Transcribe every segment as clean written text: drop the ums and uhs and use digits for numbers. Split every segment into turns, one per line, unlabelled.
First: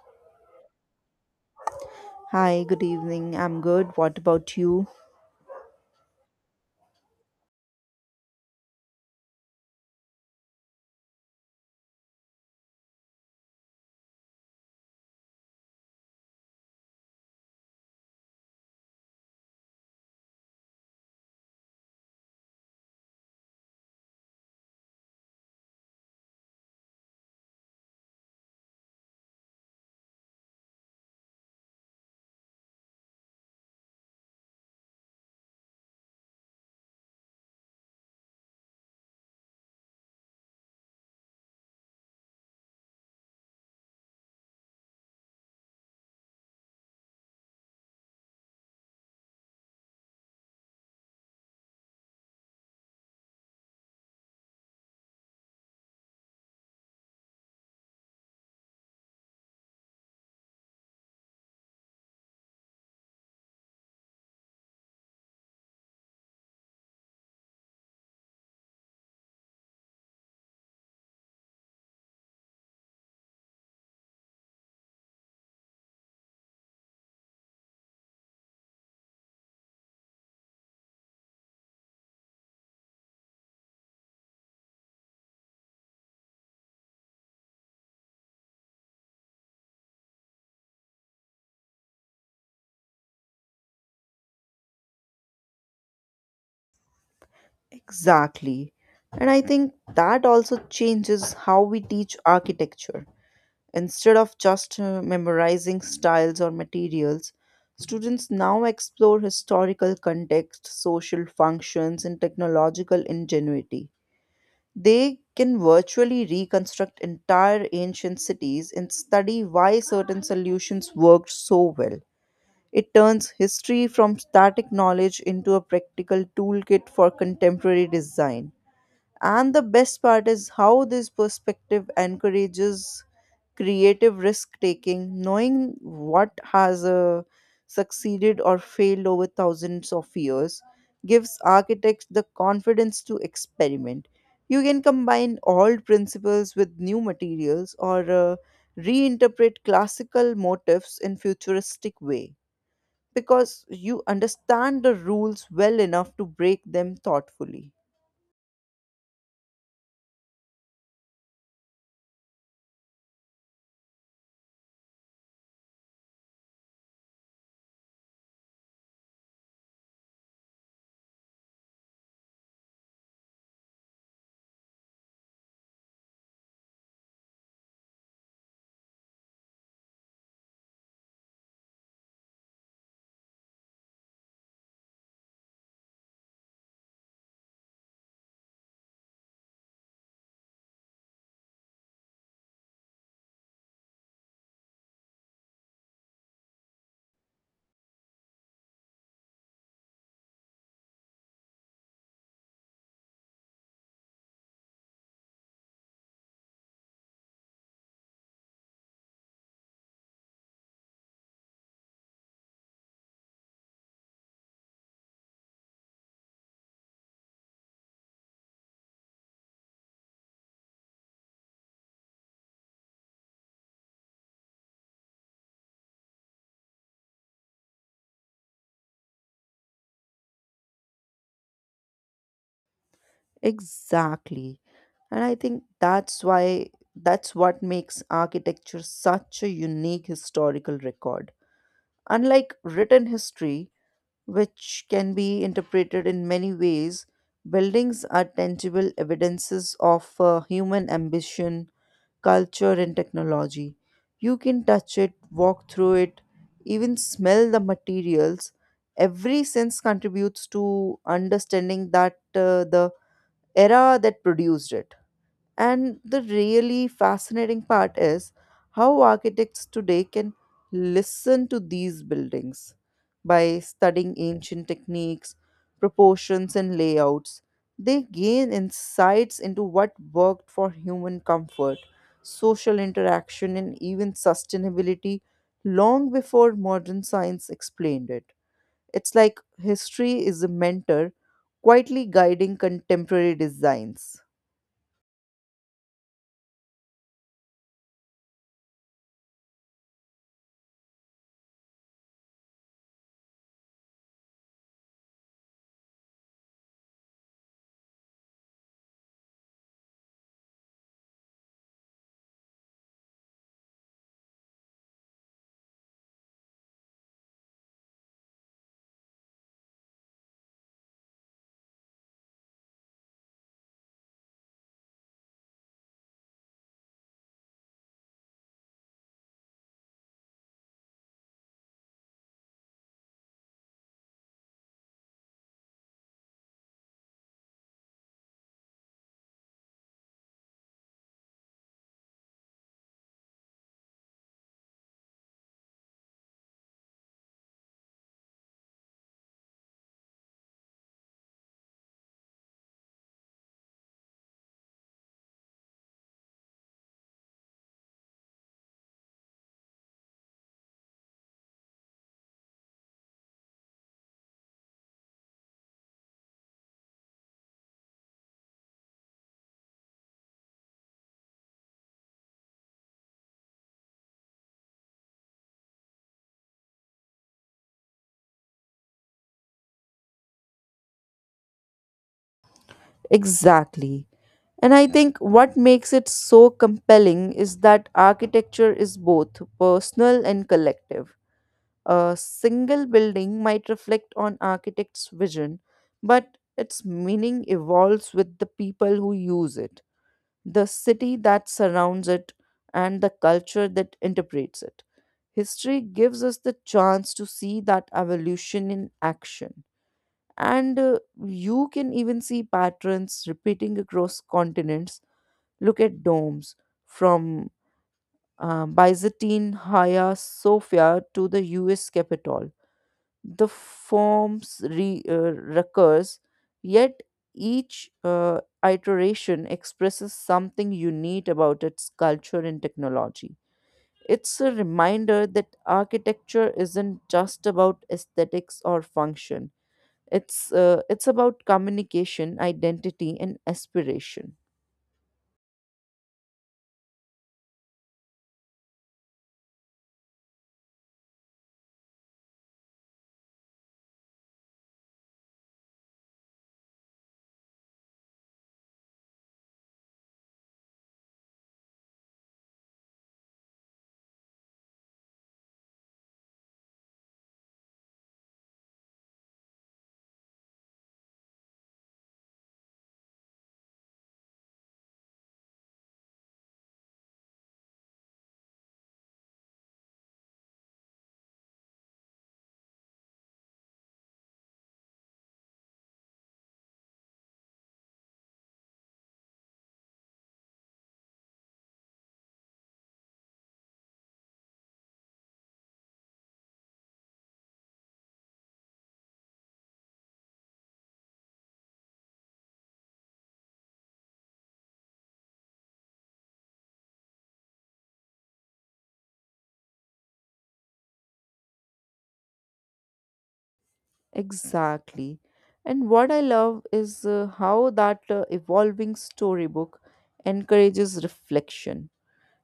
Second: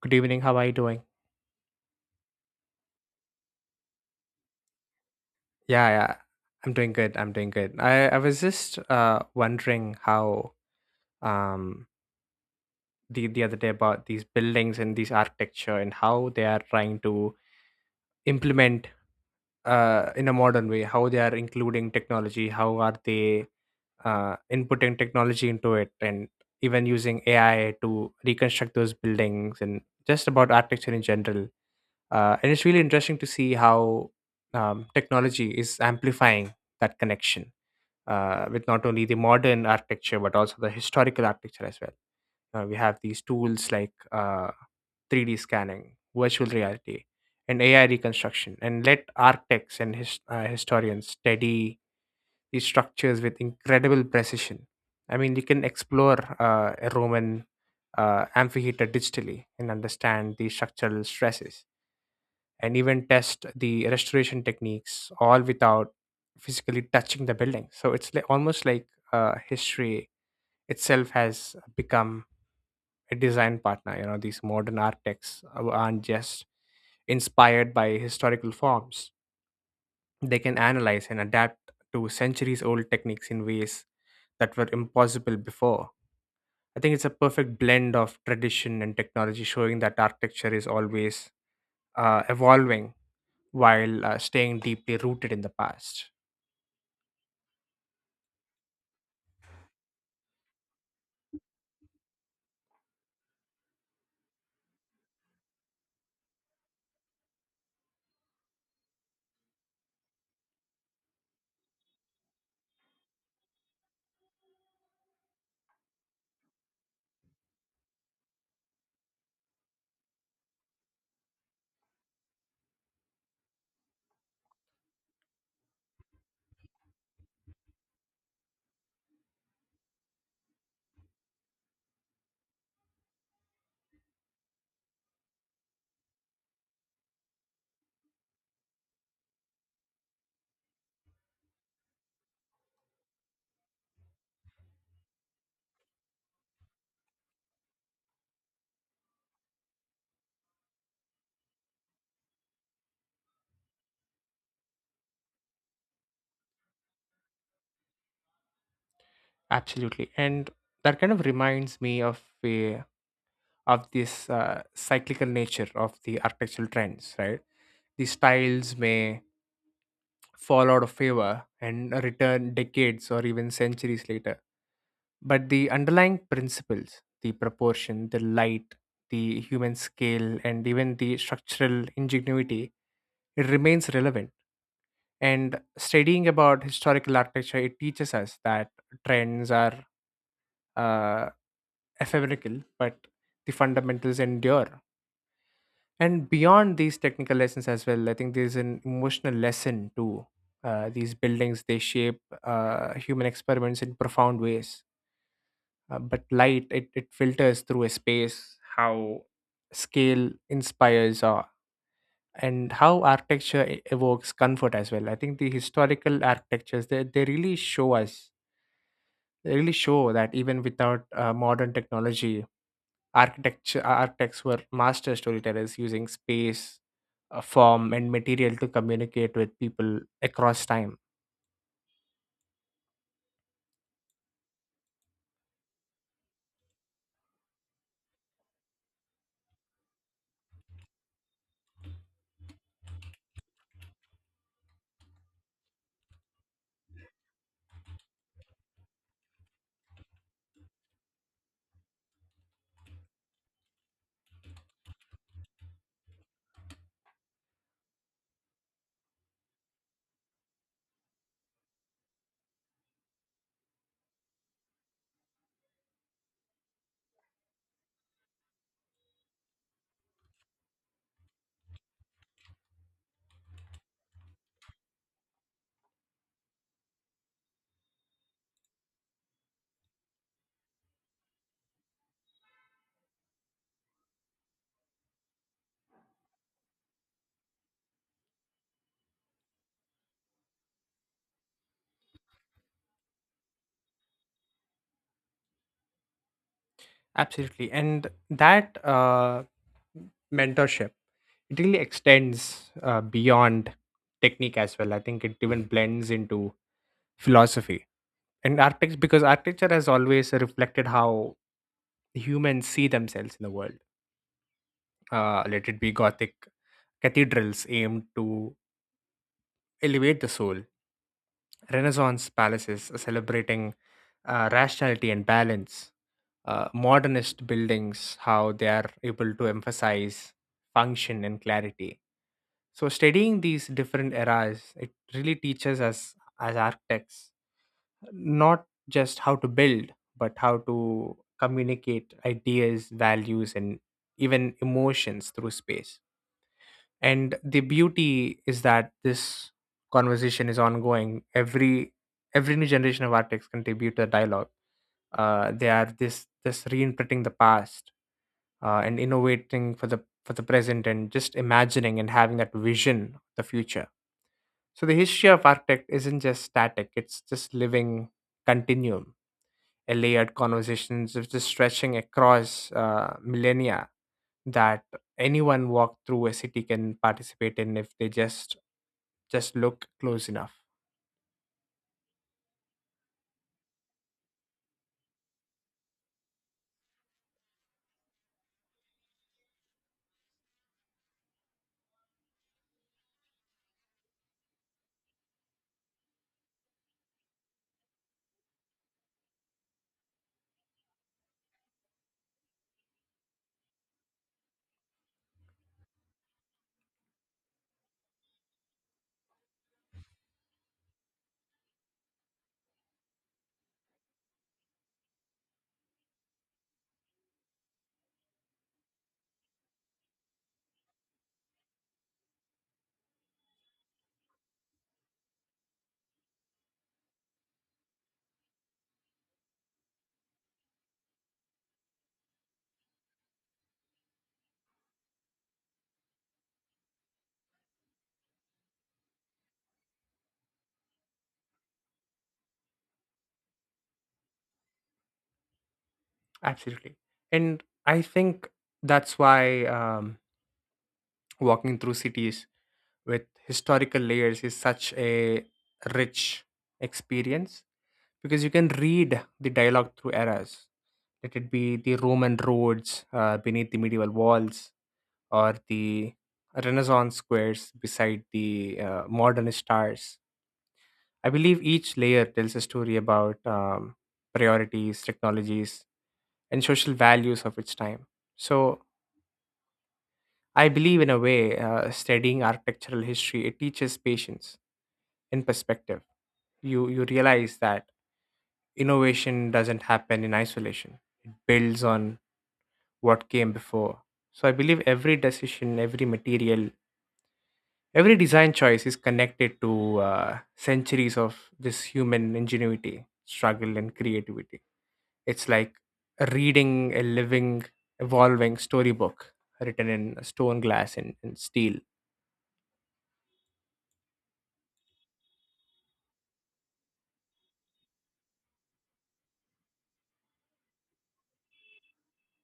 Good evening. How are you doing?
Hi, good evening. I'm good. What about you?
Yeah, yeah. I'm doing good. I was just wondering how um the other day about these buildings and these architecture and how they are trying to implement in a modern way, how they are including technology, how are they inputting technology into it and even using AI to reconstruct those buildings and just about architecture in general. And it's really interesting to see how technology is amplifying that connection with not only the modern architecture but also the historical architecture as well. We have these tools like 3D scanning, virtual reality, and AI reconstruction, and let architects and historians study these structures with incredible precision. I mean, you can explore a Roman amphitheater digitally and understand the structural stresses and even test the restoration techniques all without physically touching the building, so it's like almost like history itself has become a design partner. You know, these modern architects aren't just inspired by historical forms, they can analyze and adapt to centuries old techniques in ways that were impossible before. I think it's a perfect blend of tradition and technology, showing that architecture is always evolving while staying deeply rooted in the past.
Exactly. And I think that also changes how we teach architecture. Instead of just memorizing styles or materials, students now explore historical context, social functions, and technological ingenuity. They can virtually reconstruct entire ancient cities and study why certain solutions worked so well. It turns history from static knowledge into a practical toolkit for contemporary design. And the best part is how this perspective encourages creative risk taking, knowing what has succeeded or failed over thousands of years gives architects the confidence to experiment. You can combine old principles with new materials or reinterpret classical motifs in futuristic way because you understand the rules well enough to break them thoughtfully.
Absolutely, and that kind of reminds me of a of this cyclical nature of the architectural trends, right? These styles may fall out of favor and return decades or even centuries later. But the underlying principles, the proportion, the light, the human scale, and even the structural ingenuity, it remains relevant. And studying about historical architecture, it teaches us that trends are uh, ephemeral but the fundamentals endure. And beyond these technical lessons as well, I think there's an emotional lesson too. These buildings, they shape human experiments in profound ways. But light, it filters through a space, how scale inspires awe, and how architecture evokes comfort as well. I think the historical architectures they really show us really show that even without modern technology, architecture architects were master storytellers, using space, form, and material to communicate with people across time.
Exactly. And I think that's what makes architecture such a unique historical record. Unlike written history, which can be interpreted in many ways, buildings are tangible evidences of human ambition, culture, and technology. You can touch it, walk through it, even smell the materials. Every sense contributes to understanding that the era that produced it. And the really fascinating part is how architects today can listen to these buildings by studying ancient techniques, proportions, and layouts. They gain insights into what worked for human comfort, social interaction, and even sustainability long before modern science explained it. It's like history is a mentor quietly guiding contemporary designs.
Absolutely, and that mentorship, it really extends beyond technique as well. I think it even blends into philosophy and architects, because architecture has always reflected how humans see themselves in the world. Let it be Gothic cathedrals aimed to elevate the soul, Renaissance palaces celebrating rationality and balance, modernist buildings, how they are able to emphasize function and clarity. So, studying these different eras, it really teaches us as architects not just how to build, but how to communicate ideas, values, and even emotions through space. And the beauty is that this conversation is ongoing. Every new generation of artists contribute to the dialogue. They are this this reinterpreting the past and innovating for the present, and just imagining and having that vision of the future. So the history of architect isn't just static, it's just living continuum, a layered conversations of just stretching across millennia that anyone walk through a city can participate in if they just look close enough.
Exactly. And I think what makes it so compelling is that architecture is both personal and collective. A single building might reflect on architect's vision, but its meaning evolves with the people who use it, the city that surrounds it, and the culture that interprets it. History gives us the chance to see that evolution in action. And You can even see patterns repeating across continents. Look at domes from Byzantine Hagia Sophia to the US Capitol. The forms recurs, yet each iteration expresses something unique about its culture and technology. It's a reminder that architecture isn't just about aesthetics or function. It's about communication, identity, and aspiration.
Absolutely, and I think that's why walking through cities with historical layers is such a rich experience, because you can read the dialogue through eras. Let it be the Roman roads beneath the medieval walls, or the Renaissance squares beside the modern stars. I believe each layer tells a story about priorities, technologies, and social values of its time. So I believe, in a way, studying architectural history, it teaches patience and perspective. You realize that innovation doesn't happen in isolation. It builds on what came before. So I believe every decision, every material, every design choice is connected to centuries of this human ingenuity, struggle, and creativity. It's like reading a living, evolving storybook written in stone, glass, and steel.
Exactly. And what I love is how that evolving storybook encourages reflection.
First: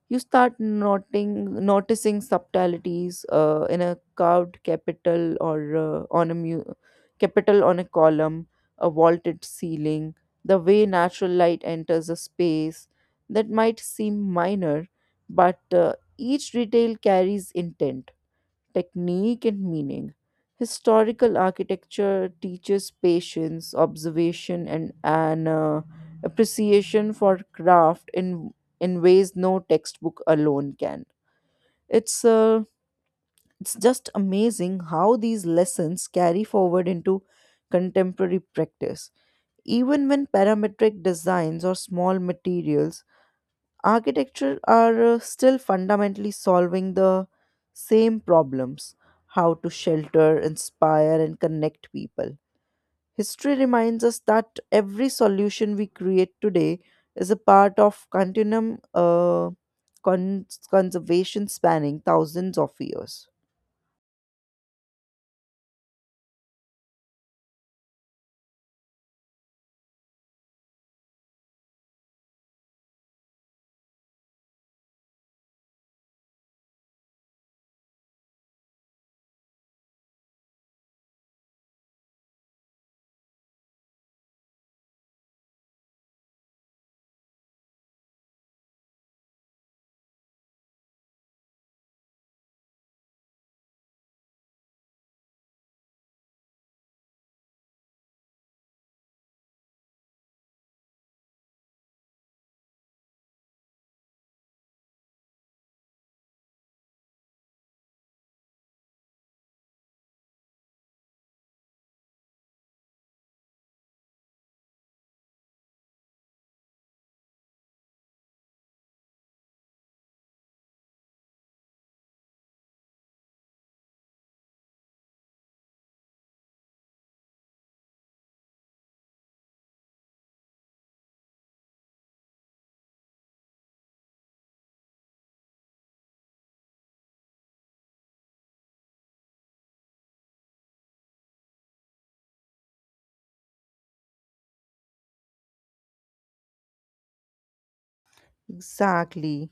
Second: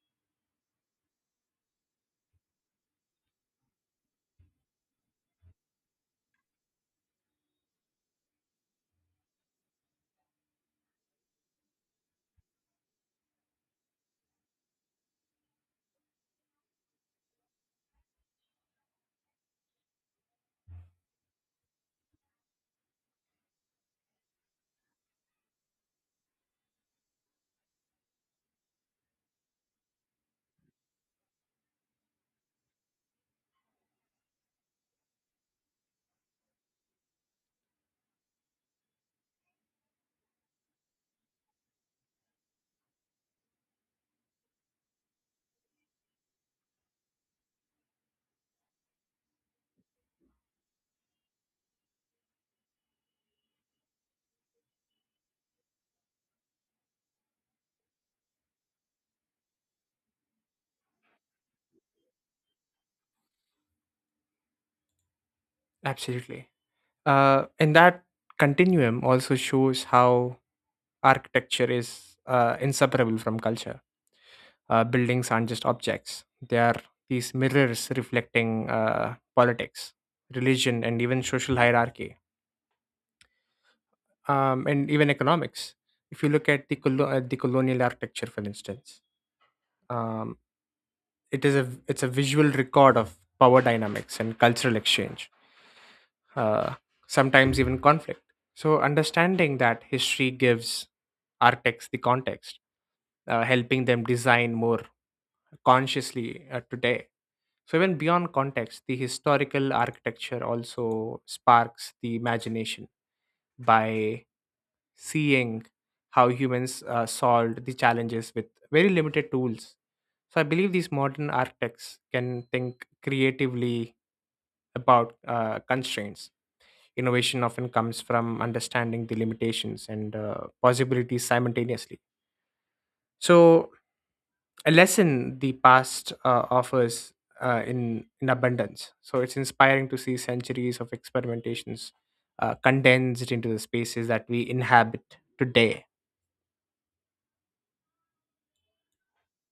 You start noticing subtleties in a carved capital or capital on a column, a vaulted ceiling, the way natural light enters a space that might seem minor, but each detail carries intent technique and meaning. Historical architecture teaches patience, observation, and an appreciation for craft in ways no textbook alone can. It's uh, it's just amazing how these lessons carry forward into contemporary practice. Even when parametric designs or small materials architecture are still fundamentally solving the same problems how to shelter, inspire, and connect people. History reminds us that every solution we create today is a part of conservation spanning thousands of years.
Absolutely. And that continuum also shows how architecture is inseparable from culture. Buildings aren't just objects, they are these mirrors reflecting politics, religion, and even social hierarchy, and even economics. If you look at at the colonial architecture, for instance, um, it's a visual record of power dynamics and cultural exchange, uh, sometimes even conflict. So understanding that history gives architects the context, helping them design more consciously today. So even beyond context, the historical architecture also sparks the imagination by seeing how humans solved the challenges with very limited tools. So I believe these modern architects can think creatively about constraints. Innovation often comes from understanding the limitations and possibilities simultaneously. So a lesson the past offers in abundance. So it's inspiring to see centuries of experimentations condensed into the spaces that we inhabit today.
Exactly.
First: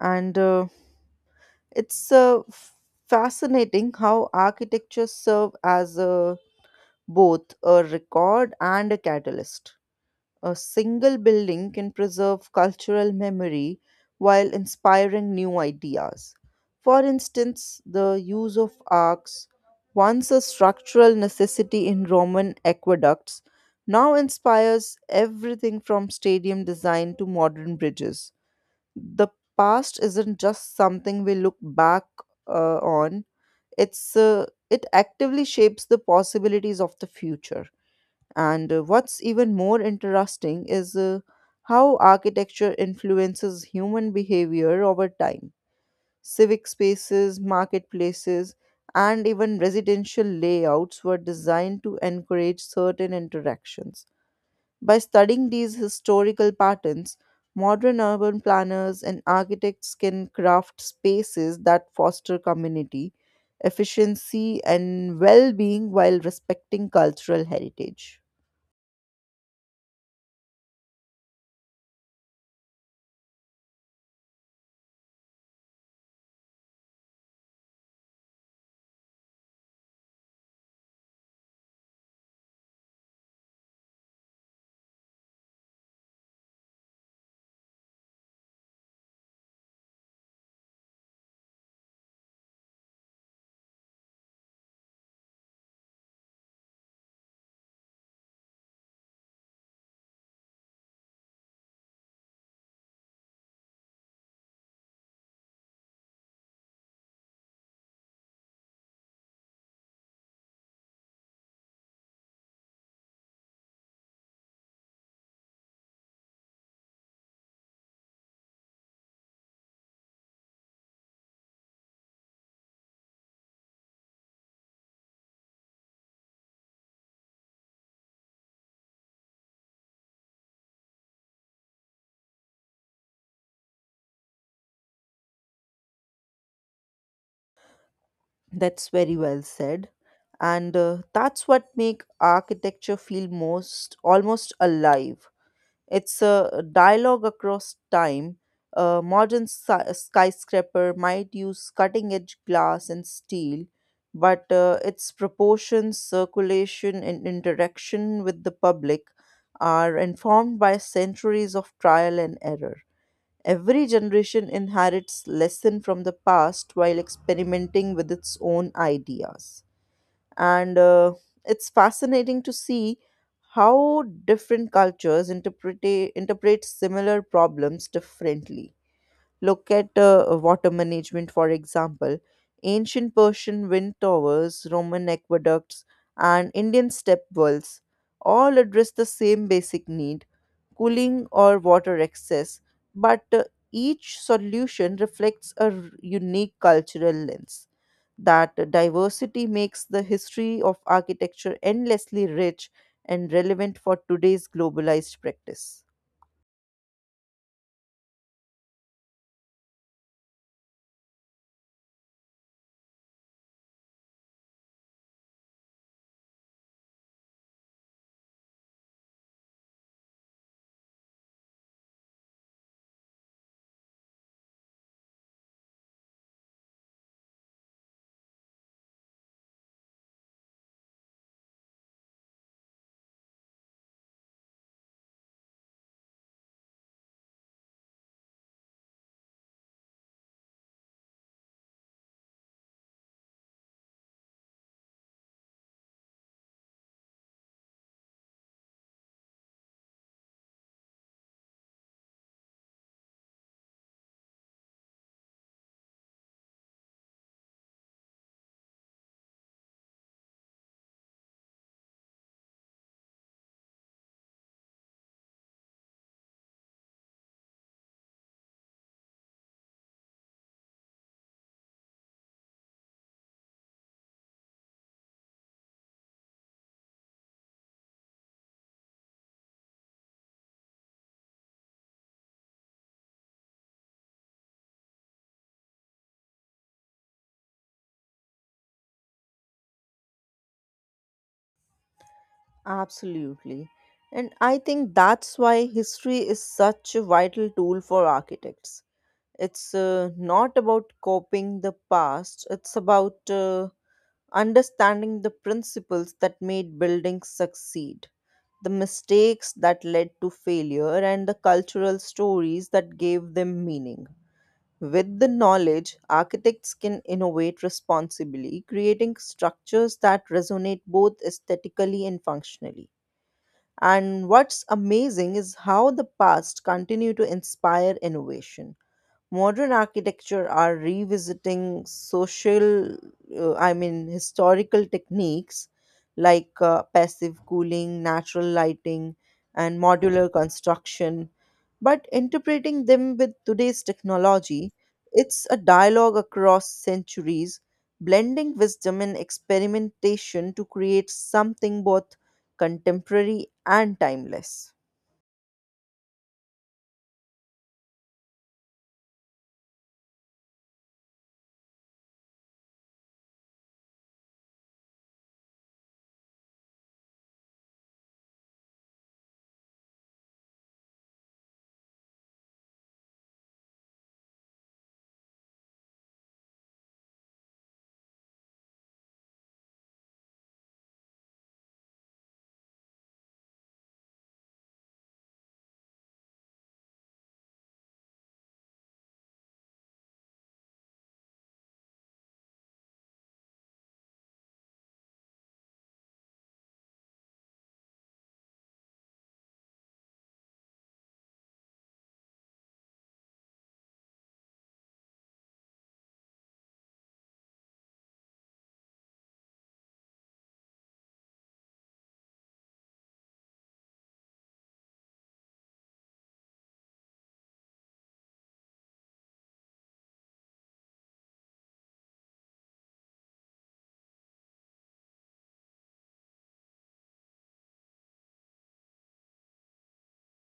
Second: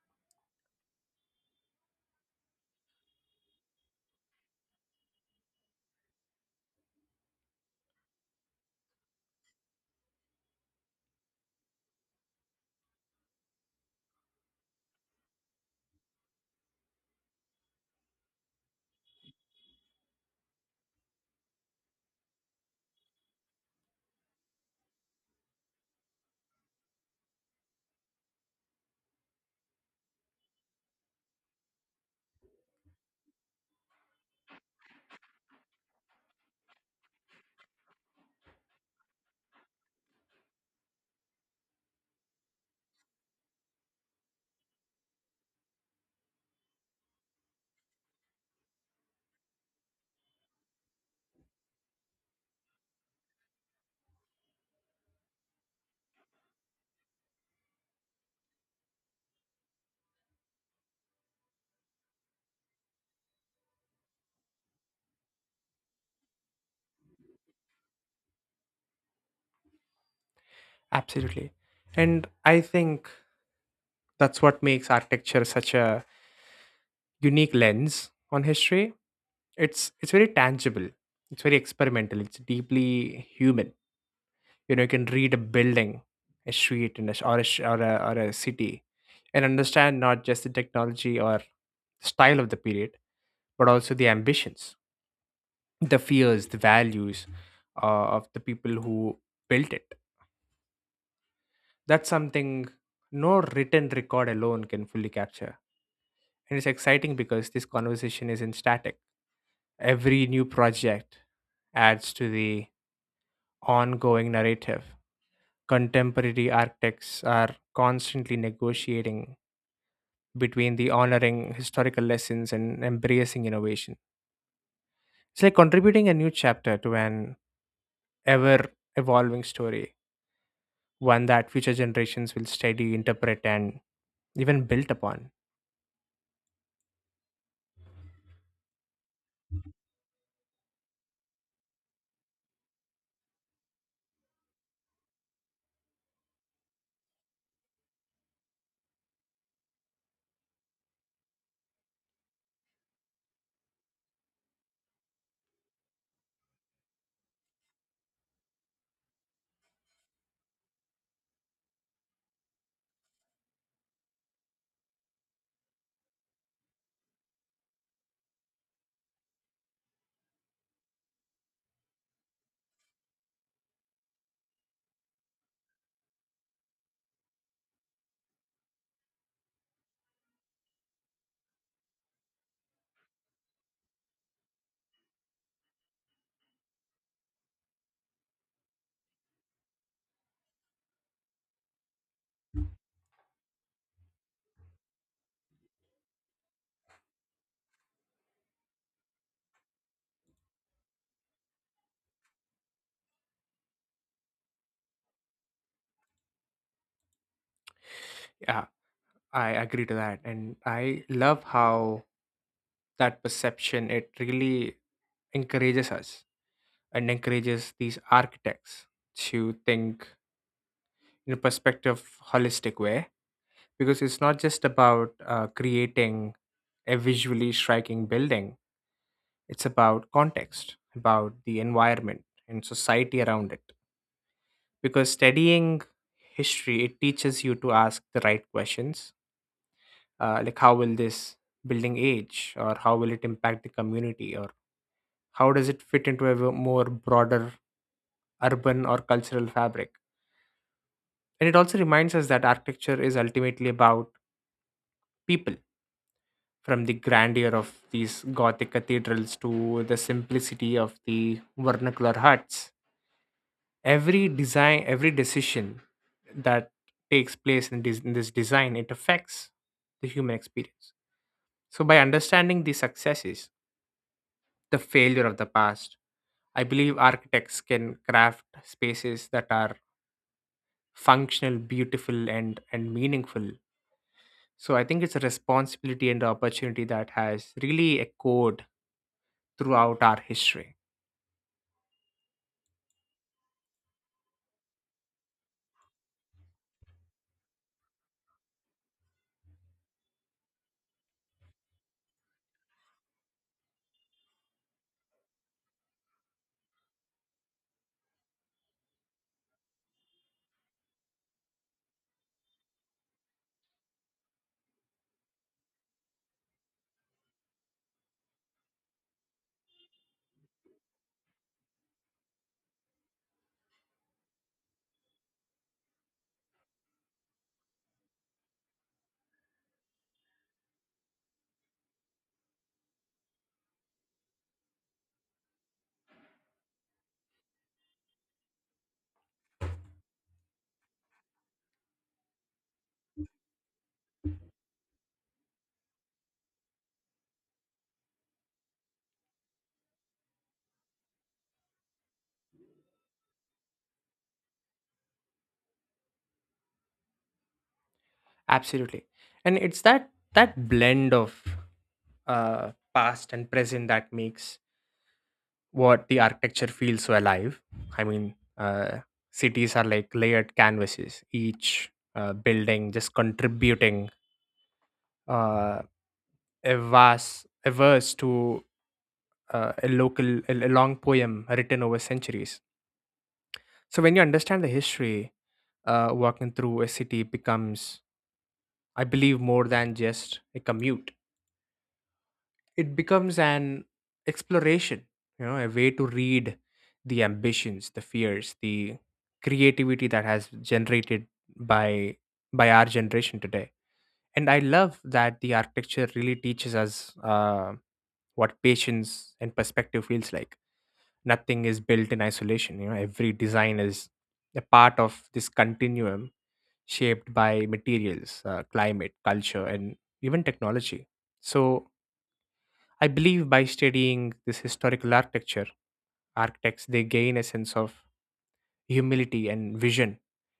And uh, it's uh, f- Fascinating how architecture serve as a, both a record and a catalyst. A single building can preserve cultural memory while inspiring new ideas. For instance, the use of arcs, once a structural necessity in Roman aqueducts, now inspires everything from stadium design to modern bridges. The past isn't just something we look back on, it actively shapes the possibilities of the future. And what's even more interesting is how architecture influences human behavior over time. Civic spaces, marketplaces, and even residential layouts were designed to encourage certain interactions. By studying these historical patterns, modern urban planners and architects can craft spaces that foster community, efficiency, and well being while respecting cultural heritage.
Absolutely, and I think that's what makes architecture such a unique lens on history. It's very tangible. It's very experimental. It's deeply human. You know, you can read a building, a street, and a, sh- or, a, sh- or a city, and understand not just the technology or style of the period, but also the ambitions, the fears, the values of the people who built it. That's something no written record alone can fully capture. And it's exciting because this conversation isn't static. Every new project adds to the ongoing narrative. Contemporary architects are constantly negotiating between the honoring historical lessons and embracing innovation. It's like contributing a new chapter to an ever evolving story, one that future generations will study, interpret, and even build upon.
That's very well said. And That's what make architecture feel most almost alive. It's a dialogue across time. A modern skyscraper might use cutting edge glass and steel, but its proportions, circulation, and interaction with the public are informed by centuries of trial and error. Every generation inherits lesson from the past while experimenting with its own ideas, and it's fascinating to see how different cultures interpret similar problems differently. Look at water management, for example. Ancient Persian wind towers, Roman aqueducts, and Indian step wells all address the same basic need cooling or water excess, but each solution reflects a unique cultural lens. That diversity makes the history of architecture endlessly rich and relevant for today's globalized practice.
Yeah, I agree to that. And I love how that perception, it really encourages us and encourages these architects to think in a perspective holistic way, because it's not just about creating a visually striking building. It's about context, about the environment and society around it. Because studying history, it teaches you to ask the right questions, like how will this building age, or how will it impact the community, or how does it fit into a more broader urban or cultural fabric. And it also reminds us that architecture is ultimately about people. From the grandeur of these Gothic cathedrals to the simplicity of the vernacular huts, every design, every decision that takes place this design, it affects the human experience. So by understanding the successes, the failure of the past, I believe architects can craft spaces that are functional, beautiful, and meaningful. So I think it's a responsibility and opportunity that has really echoed throughout our history.
Absolutely. And I think that's why history is such a vital tool for architects. It's not about copying the past, it's about understanding the principles that made buildings succeed, the mistakes that led to failure, and the cultural stories that gave them meaning. With the knowledge, architects can innovate responsibly, creating structures that resonate both aesthetically and functionally. And what's amazing is how the past continue to inspire innovation. Modern architecture are revisiting historical techniques like passive cooling, natural lighting, and modular construction but interpreting them with today's technology. It's a dialogue across centuries, blending wisdom and experimentation to create something both contemporary and timeless.
Absolutely, and it's that blend of past and present that makes what the architecture feels so alive. I mean, cities are like layered canvases, each building just contributing uh, a verse to a long poem written over centuries. So when you understand the history, walking through a city becomes, I believe, more than just a commute. It becomes an exploration. You know, a way to read the ambitions, the fears, the creativity that has generated by by our generation today. And I love that the architecture really teaches us what patience and perspective feels like. Nothing is built in isolation. You know, every design is a part of this continuum, shaped by materials, climate, culture, and even technology. So I believe by studying this historical architecture, architects, they gain a sense of humility and vision,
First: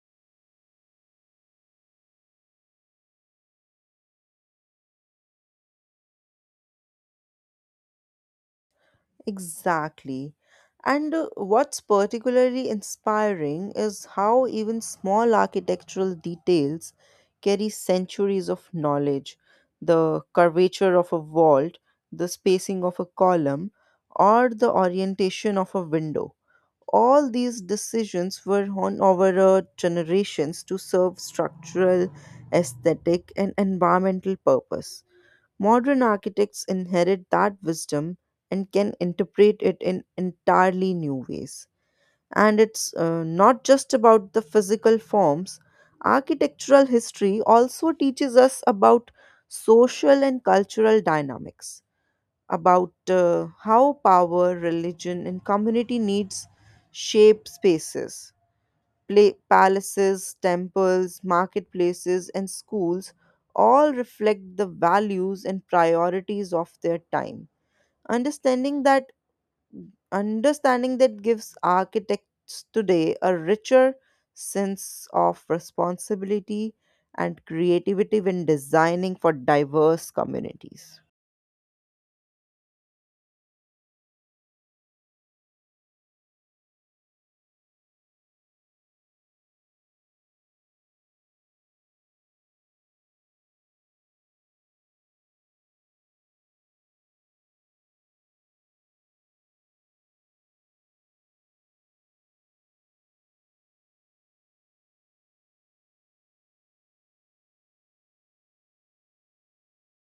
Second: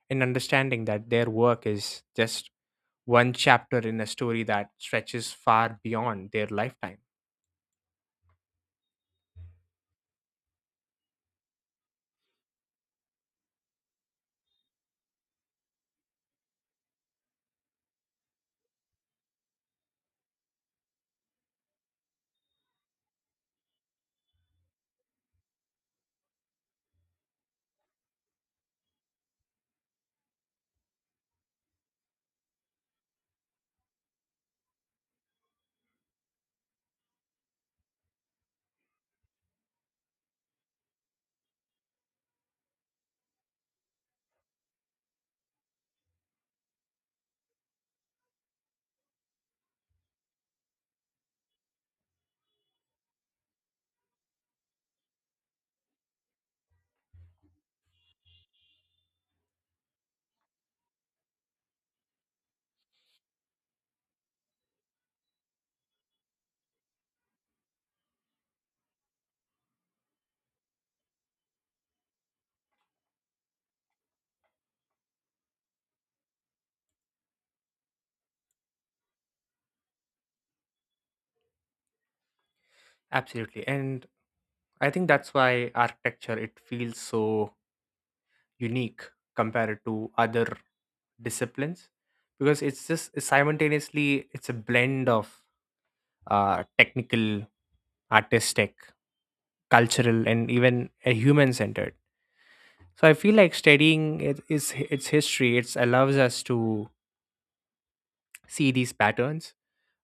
in understanding that their work is just one chapter in a story that stretches far beyond their lifetime.
Exactly. And What's particularly inspiring is how even small architectural details carry centuries of knowledge. The curvature of a vault, the spacing of a column, or the orientation of a window. All these decisions were honed over generations to serve structural, aesthetic, and environmental purpose. Modern architects inherit that wisdom and can interpret it in entirely new ways. And it's not just about the physical forms. Architectural history also teaches us about social and cultural dynamics, about how power, religion, and community needs shape spaces. Pla Palaces, temples, marketplaces, and schools all reflect the values and priorities of their time. Understanding that Understanding that gives architects today a richer sense of responsibility and creativity when designing for diverse communities.
Absolutely. And I think that's why architecture, it feels so unique compared to other disciplines, because it's just simultaneously it's a blend of technical, artistic, cultural, and even human centered. So I feel like studying it, is its history. It allows us to see these patterns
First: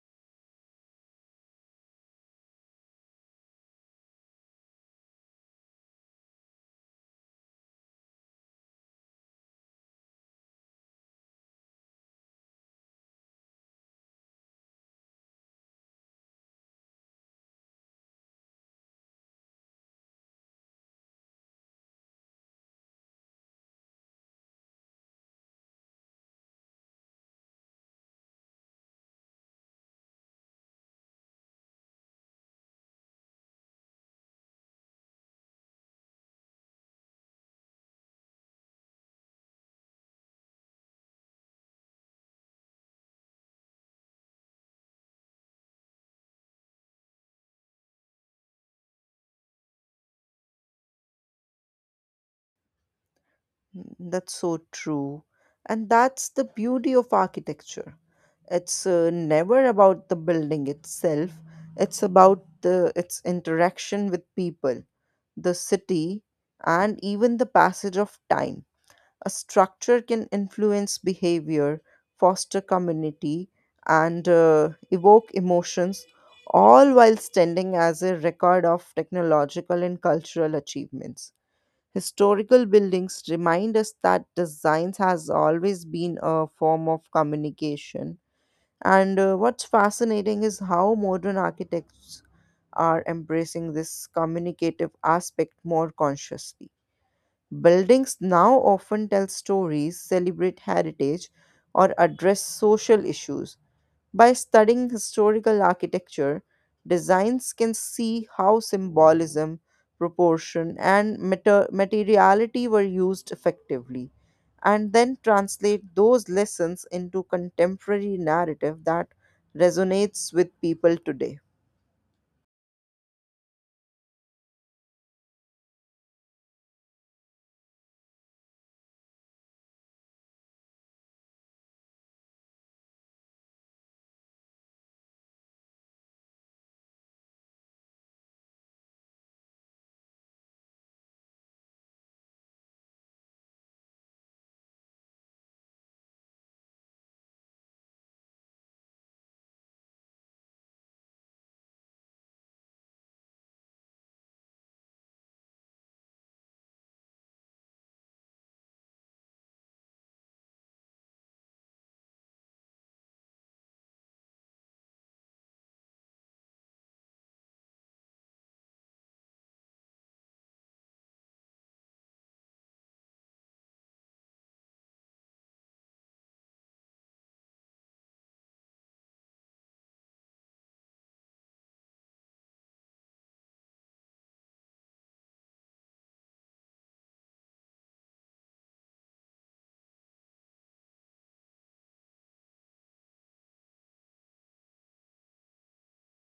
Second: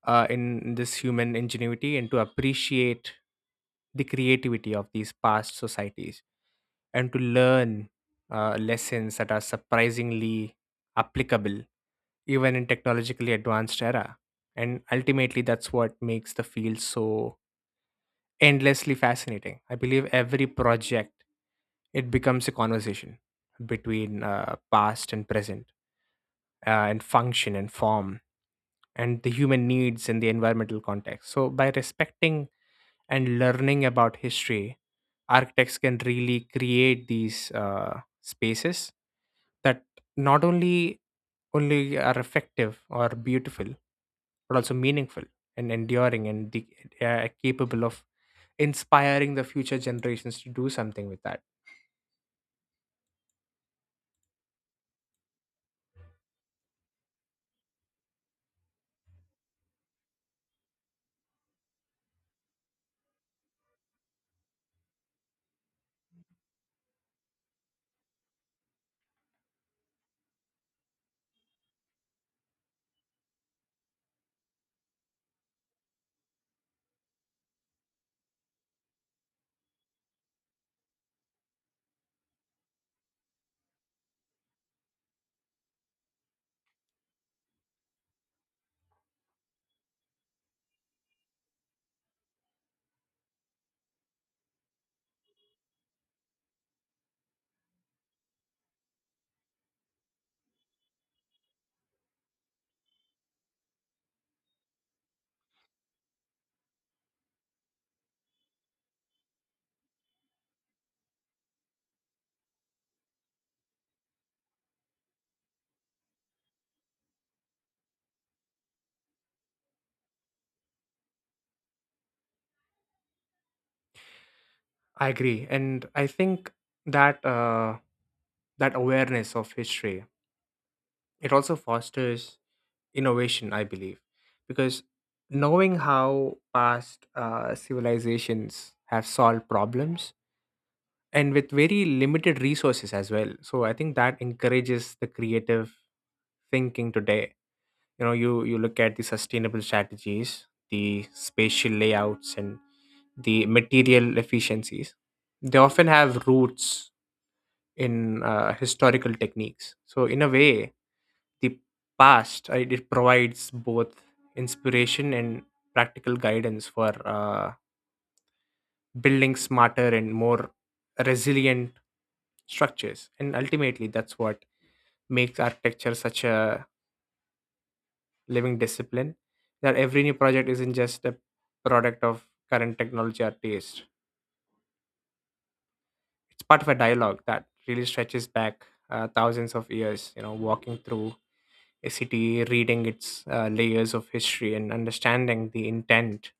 in this human ingenuity, and to appreciate the creativity of these past societies, and to learn lessons that are surprisingly applicable even in technologically advanced era. And ultimately, that's what makes the field so endlessly fascinating. I believe every project, it becomes a conversation between past and present, and function and form, and the human needs and the environmental context. So, by respecting and learning about history, architects can really create these spaces that not only are effective or beautiful, but also meaningful and enduring, and capable of inspiring the future generations to do something with that.
Mm, that's so true. And that's the beauty of architecture. It's never about the building itself. It's about the its interaction with people, the city, and even the passage of time. A structure can influence behavior, foster community, and evoke emotions, all while standing as a record of technological and cultural achievements. Historical buildings remind us that designs has always been a form of communication. And What's fascinating is how modern architects are embracing this communicative aspect more consciously. Buildings now often tell stories, celebrate heritage, or address social issues. By studying historical architecture, designs can see how symbolism, proportion, and materiality were used effectively, and then translate those lessons into contemporary narrative that resonates with people today.
I agree, and I think that that awareness of history, it also fosters innovation, I believe, because knowing how past civilizations have solved problems and with very limited resources as well, so I think that encourages the creative thinking today. You know, you look at the sustainable strategies, the spatial layouts, and the material efficiencies, they often have roots in historical techniques. So in a way, the past, right, it provides both inspiration and practical guidance for building smarter and more resilient structures. And ultimately, that's what makes architecture such a living discipline, that every new project isn't just a product of current technology or taste. It's part of a dialogue that really stretches back thousands of years. You know, walking through a city, reading its layers of history, and understanding the intent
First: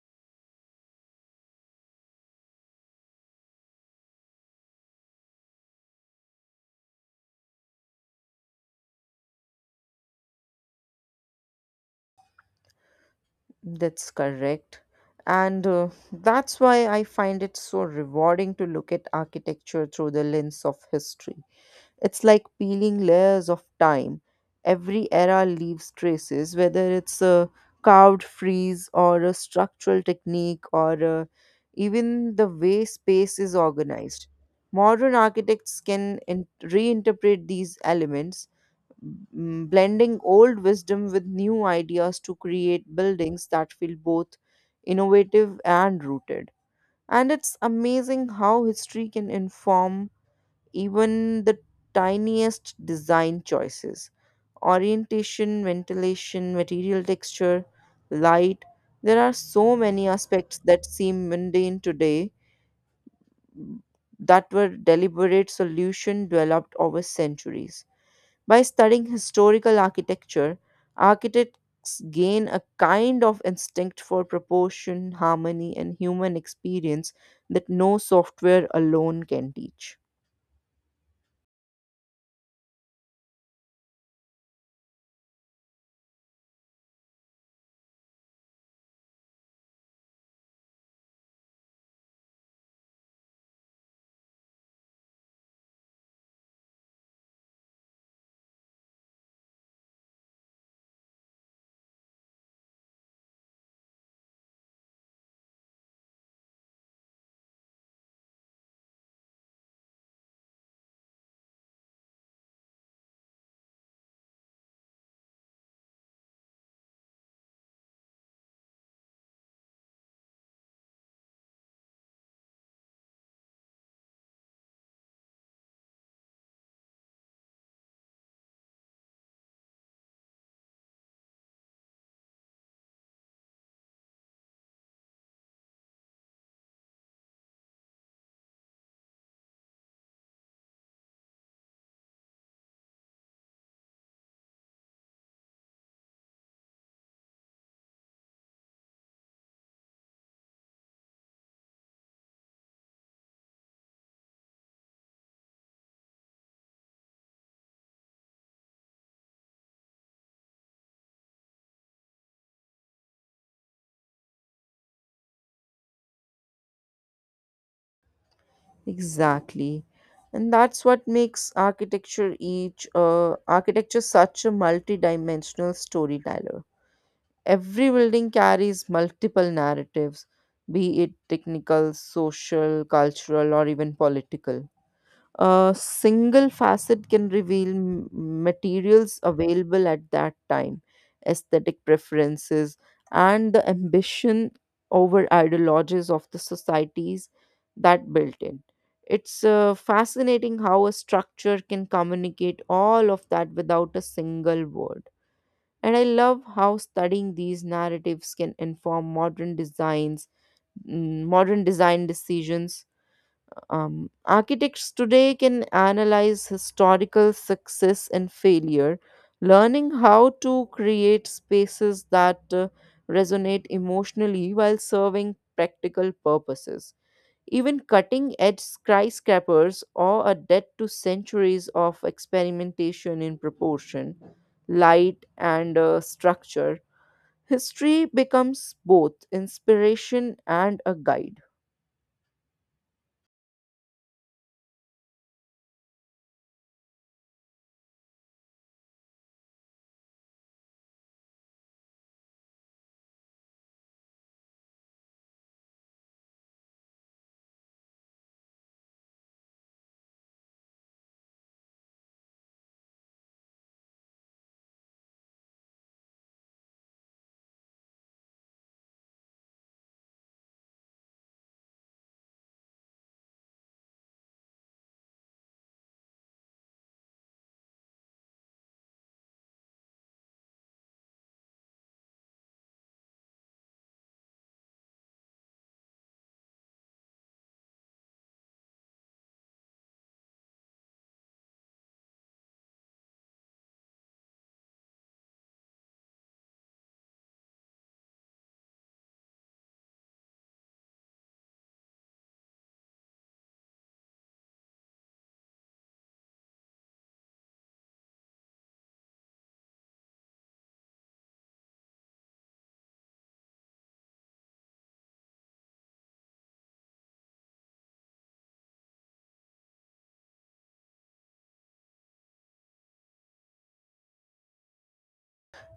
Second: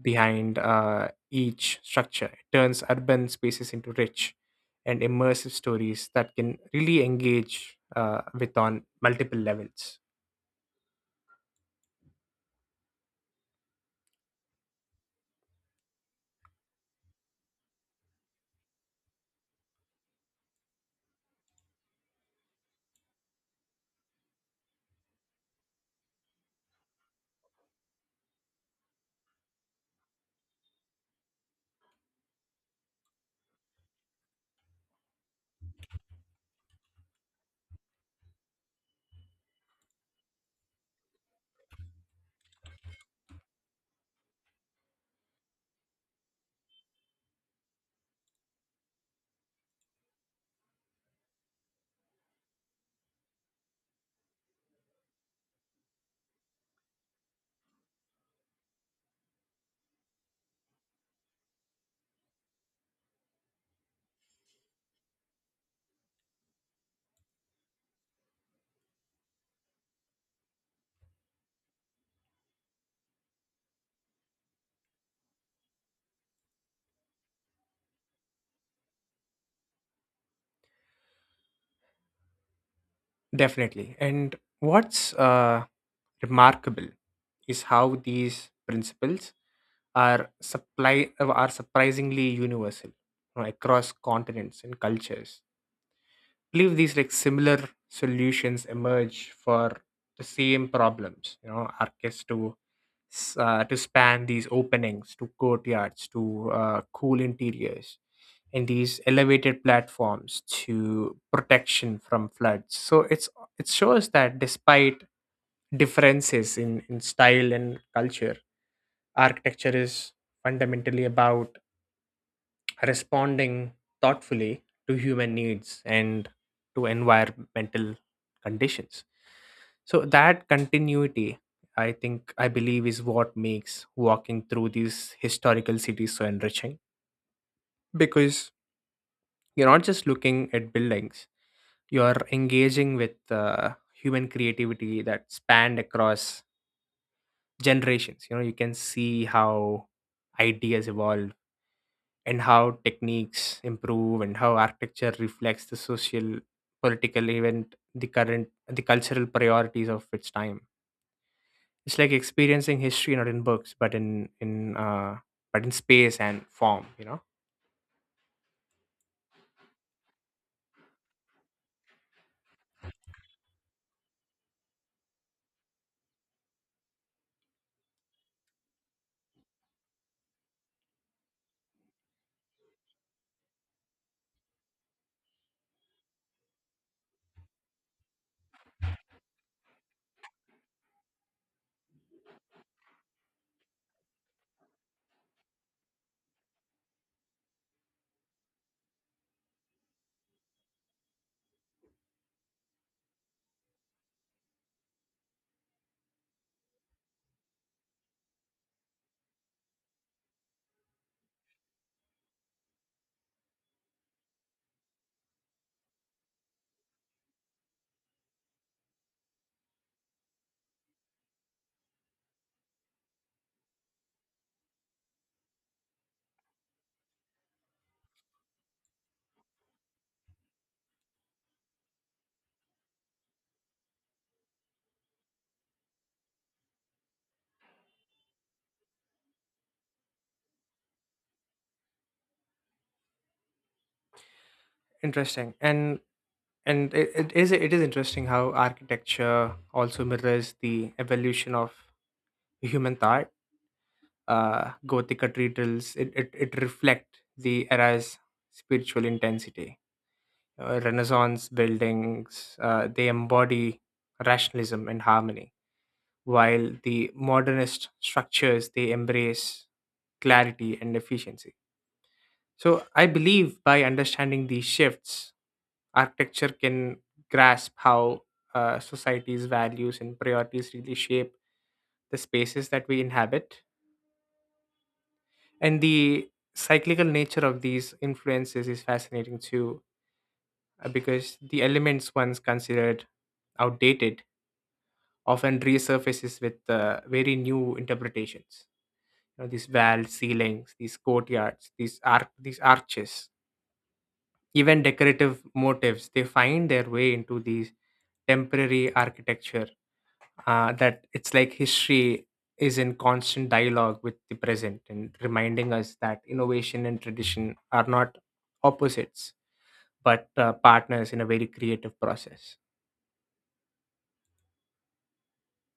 behind each structure, it turns urban spaces into rich and immersive stories that can really engage with on multiple levels.
That's correct. And That's why I find it so rewarding to look at architecture through the lens of history. It's like peeling layers of time. Every era leaves traces, whether it's a carved frieze or a structural technique or even the way space is organized. Modern architects can reinterpret these elements, mm, blending old wisdom with new ideas to create buildings that feel both innovative and rooted. And it's amazing how history can inform even the tiniest design choices: orientation, ventilation, material texture, light. There are so many aspects that seem mundane today that were deliberate solutions developed over centuries. By studying historical architecture, architects gain a kind of instinct for proportion, harmony, and human experience that no software alone can teach.
Definitely. And what's remarkable is how these principles are surprisingly universal, you know, across continents and cultures. I believe these like similar solutions emerge for the same problems. You know, arches to to span these openings, to courtyards, to cool interiors, and these elevated platforms to protection from floods. So it shows that despite differences in style and culture. Architecture is fundamentally about responding thoughtfully to human needs and to environmental conditions. So that continuity, I believe, is what makes walking through these historical cities so enriching, because you're not just looking at buildings, you're engaging with human creativity that spanned across generations. You know, you can see how ideas evolve, and how techniques improve, and how architecture reflects the social, political event, the cultural priorities of its time. It's like experiencing history not in books, but in but in space and form, you know.
Exactly. And that's what makes architecture such a multidimensional storyteller. Every building carries multiple narratives, be it technical, social, cultural, or even political. A single facet can reveal materials available at that time, aesthetic preferences, and the ambition over ideologies of the societies that built in. It's fascinating how a structure can communicate all of that without a single word. And I love how studying these narratives can inform modern design decisions. Architects today can analyze historical success and failure, learning how to create spaces that resonate emotionally while serving practical purposes. Even cutting edge skyscrapers are a debt to centuries of experimentation in proportion, light, and structure. History becomes both inspiration and a guide.
Interesting. And it is interesting how architecture also mirrors the evolution of human thought. Gothic cathedrals, it reflect the era's spiritual intensity. Renaissance buildings, they embody rationalism and harmony, while the modernist structures, they embrace clarity and efficiency. So I believe by understanding these shifts, architecture can grasp how society's values and priorities really shape the spaces that we inhabit. And the cyclical nature of these influences is fascinating too, because the elements once considered outdated often resurfaces with very new interpretations. You know, these valves ceilings, these courtyards, these arches, even decorative motifs, they find their way into these temporary architecture. That, it's like history is in constant dialogue with the present, and reminding us that innovation and tradition are not opposites but partners in a very creative process.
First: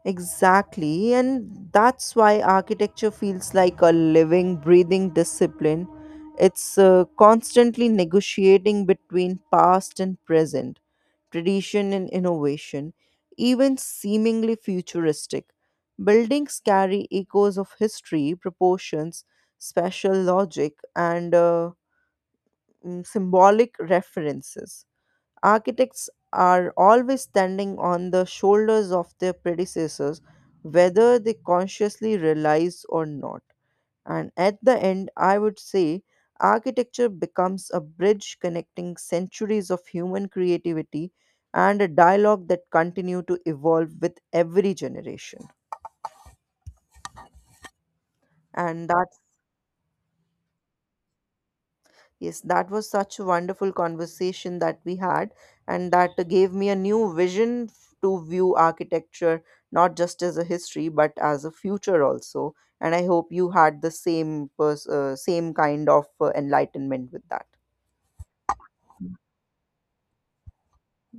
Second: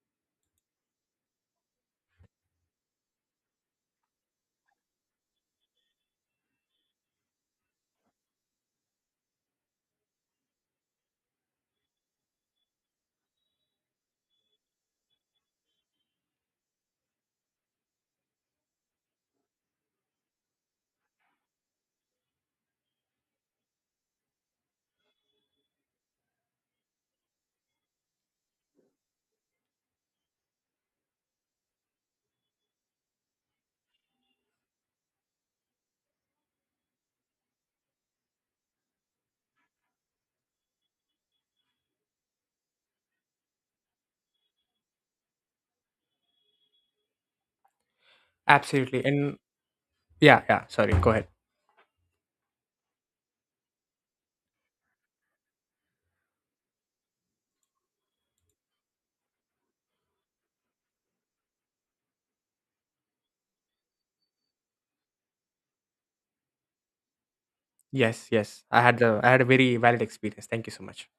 Exactly, and that's why architecture feels like a living, breathing discipline. It's constantly negotiating between past and present, tradition and innovation, even seemingly futuristic. Buildings carry echoes of history, proportions, spatial logic, and symbolic references. Architects are always standing on the shoulders of their predecessors, whether they consciously realize or not. And at the end, I would say architecture becomes a bridge connecting centuries of human creativity and a dialogue that continue to evolve with every generation. And
Absolutely.
that
And yeah, yeah, sorry, go ahead.
yes, that was such a wonderful conversation that we had, and that gave me a new vision to view architecture not just as a history but as a future also. And I hope you had the same same kind of enlightenment with that.
Yes, yes. I had the I had a very valid experience. Thank you so much.